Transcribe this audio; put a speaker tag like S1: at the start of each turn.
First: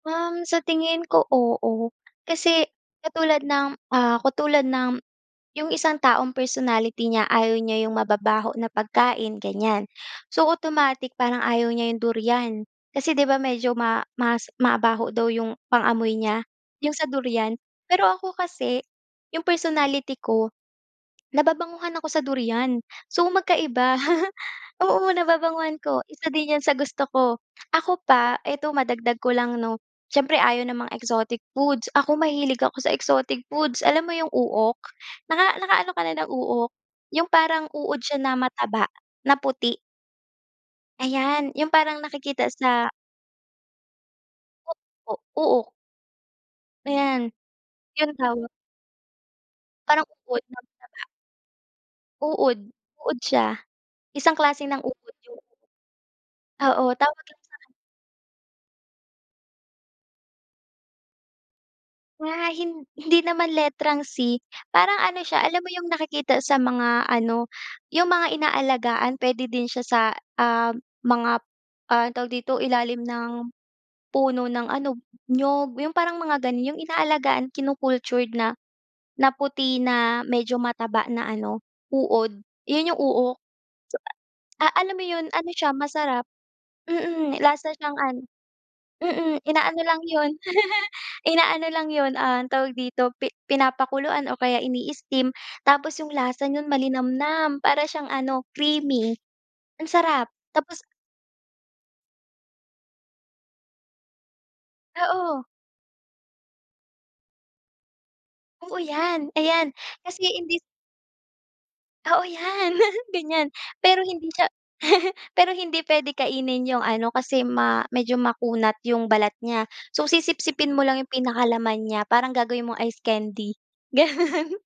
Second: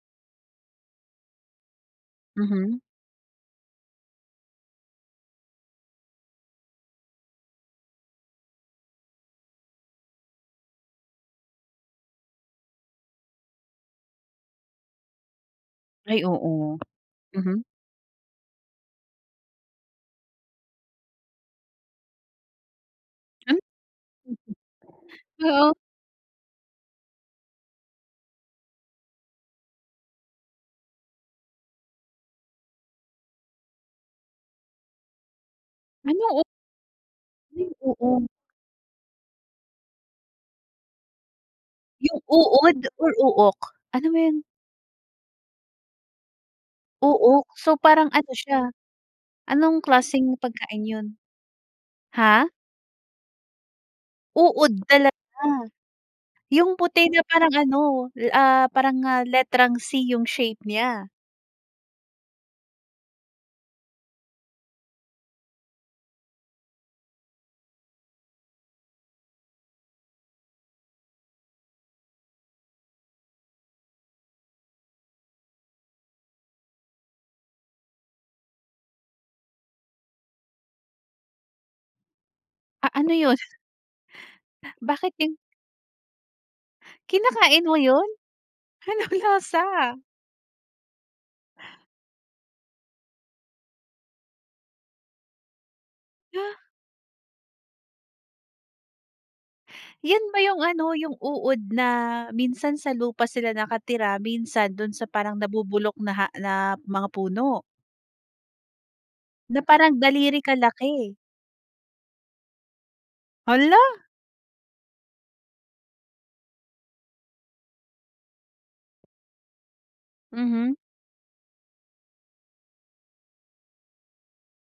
S1: Um, sa tingin ko, oo. Kasi
S2: Mhm.
S1: katulad ng, ah, katulad ng yung isang taong personality niya ayaw niya yung mababaho na pagkain, ganiyan. So, automatic parang ayaw niya yung durian, kasi di ba medyo ma mas mabaho daw yung pang-amoy
S2: Ay
S1: niya,
S2: oo,
S1: yung sa durian.
S2: mhm.
S1: Pero ako kasi, yung personality ko nababanguhan ako sa durian, so,
S2: Hmm?
S1: magkaiba, oo,
S2: Oo.
S1: nababanguhan ako. Isa din yan sa gusto ko. Ako pa, eto madagdag ko lang 'no siyempre ayaw ng mga exotic foods, ako mahilig ako sa exotic foods, alam mo yung uok? Naka nakaano ka na
S2: Ano
S1: ng
S2: ok
S1: uok yung
S2: Ano
S1: parang
S2: yung
S1: uod siya
S2: uong?
S1: na mataba na puti. Ayan yung parang
S2: Yung
S1: nakikita
S2: uod
S1: sa
S2: or uok? Ano ba yun?
S1: Opo, uok. Ayan,
S2: Uok. So,
S1: yung
S2: parang ano
S1: tawag.
S2: siya, anong
S1: Parang
S2: klaseng
S1: uod na
S2: pagkain
S1: mataba.
S2: yun? Ha?
S1: Uod, uod siya, isang klase
S2: Uod
S1: ng uod yun.
S2: talaga, yung
S1: Oo,
S2: puti na
S1: tawag lang
S2: parang
S1: sa kaniya.
S2: ano, ah, parang nga letrang C yung shape nya.
S1: Nga hin hindi naman letrang C, parang ano siya, alam mo yung nakikita sa mga ano, yung mga inaalagaan. Puwede din siya sa, ah, mga, ah, anong tawag dito, ilalim ng puno ng ano, niyog, yung parang mga ganun, yung inaalagaan, kinu-cultured na na puti na medyo mataba na ano, uod,
S2: Ah,
S1: yun yung
S2: ano yun?
S1: uok. Ah, alam mo
S2: Bakit
S1: yun,
S2: yun
S1: ano siya, masarap, mm,
S2: Kinakain
S1: lasa
S2: mo
S1: siyang
S2: yun?
S1: ano,
S2: Anong
S1: mm, inaano
S2: lasa?
S1: lang yun, inaano lang yun, ah, tawag dito, pi pinapakuluan o kaya ini-steam tapos yung lasa
S2: Ha?
S1: nun malinamnam para siyang ano, creamy, ang sarap
S2: Yun ba yung
S1: tapos
S2: ano, yung uod na minsan sa lupa sila nakatira, minsan dun sa parang
S1: Oo.
S2: nabubulok na ha na mga puno?
S1: Oo yan,
S2: Na
S1: ayan,
S2: parang
S1: kasi
S2: daliri
S1: hindi
S2: kalaki?
S1: Oo, yan, ganiyan.
S2: Hala!
S1: Pero hindi siya pero hindi pwede kainin yung ano, kasi ma medyo makunat yung balat niya. So, sisipsipin
S2: Mhm.
S1: mo lang yung pinakalaman niya, parang gagawin mong ice candy, gano'n.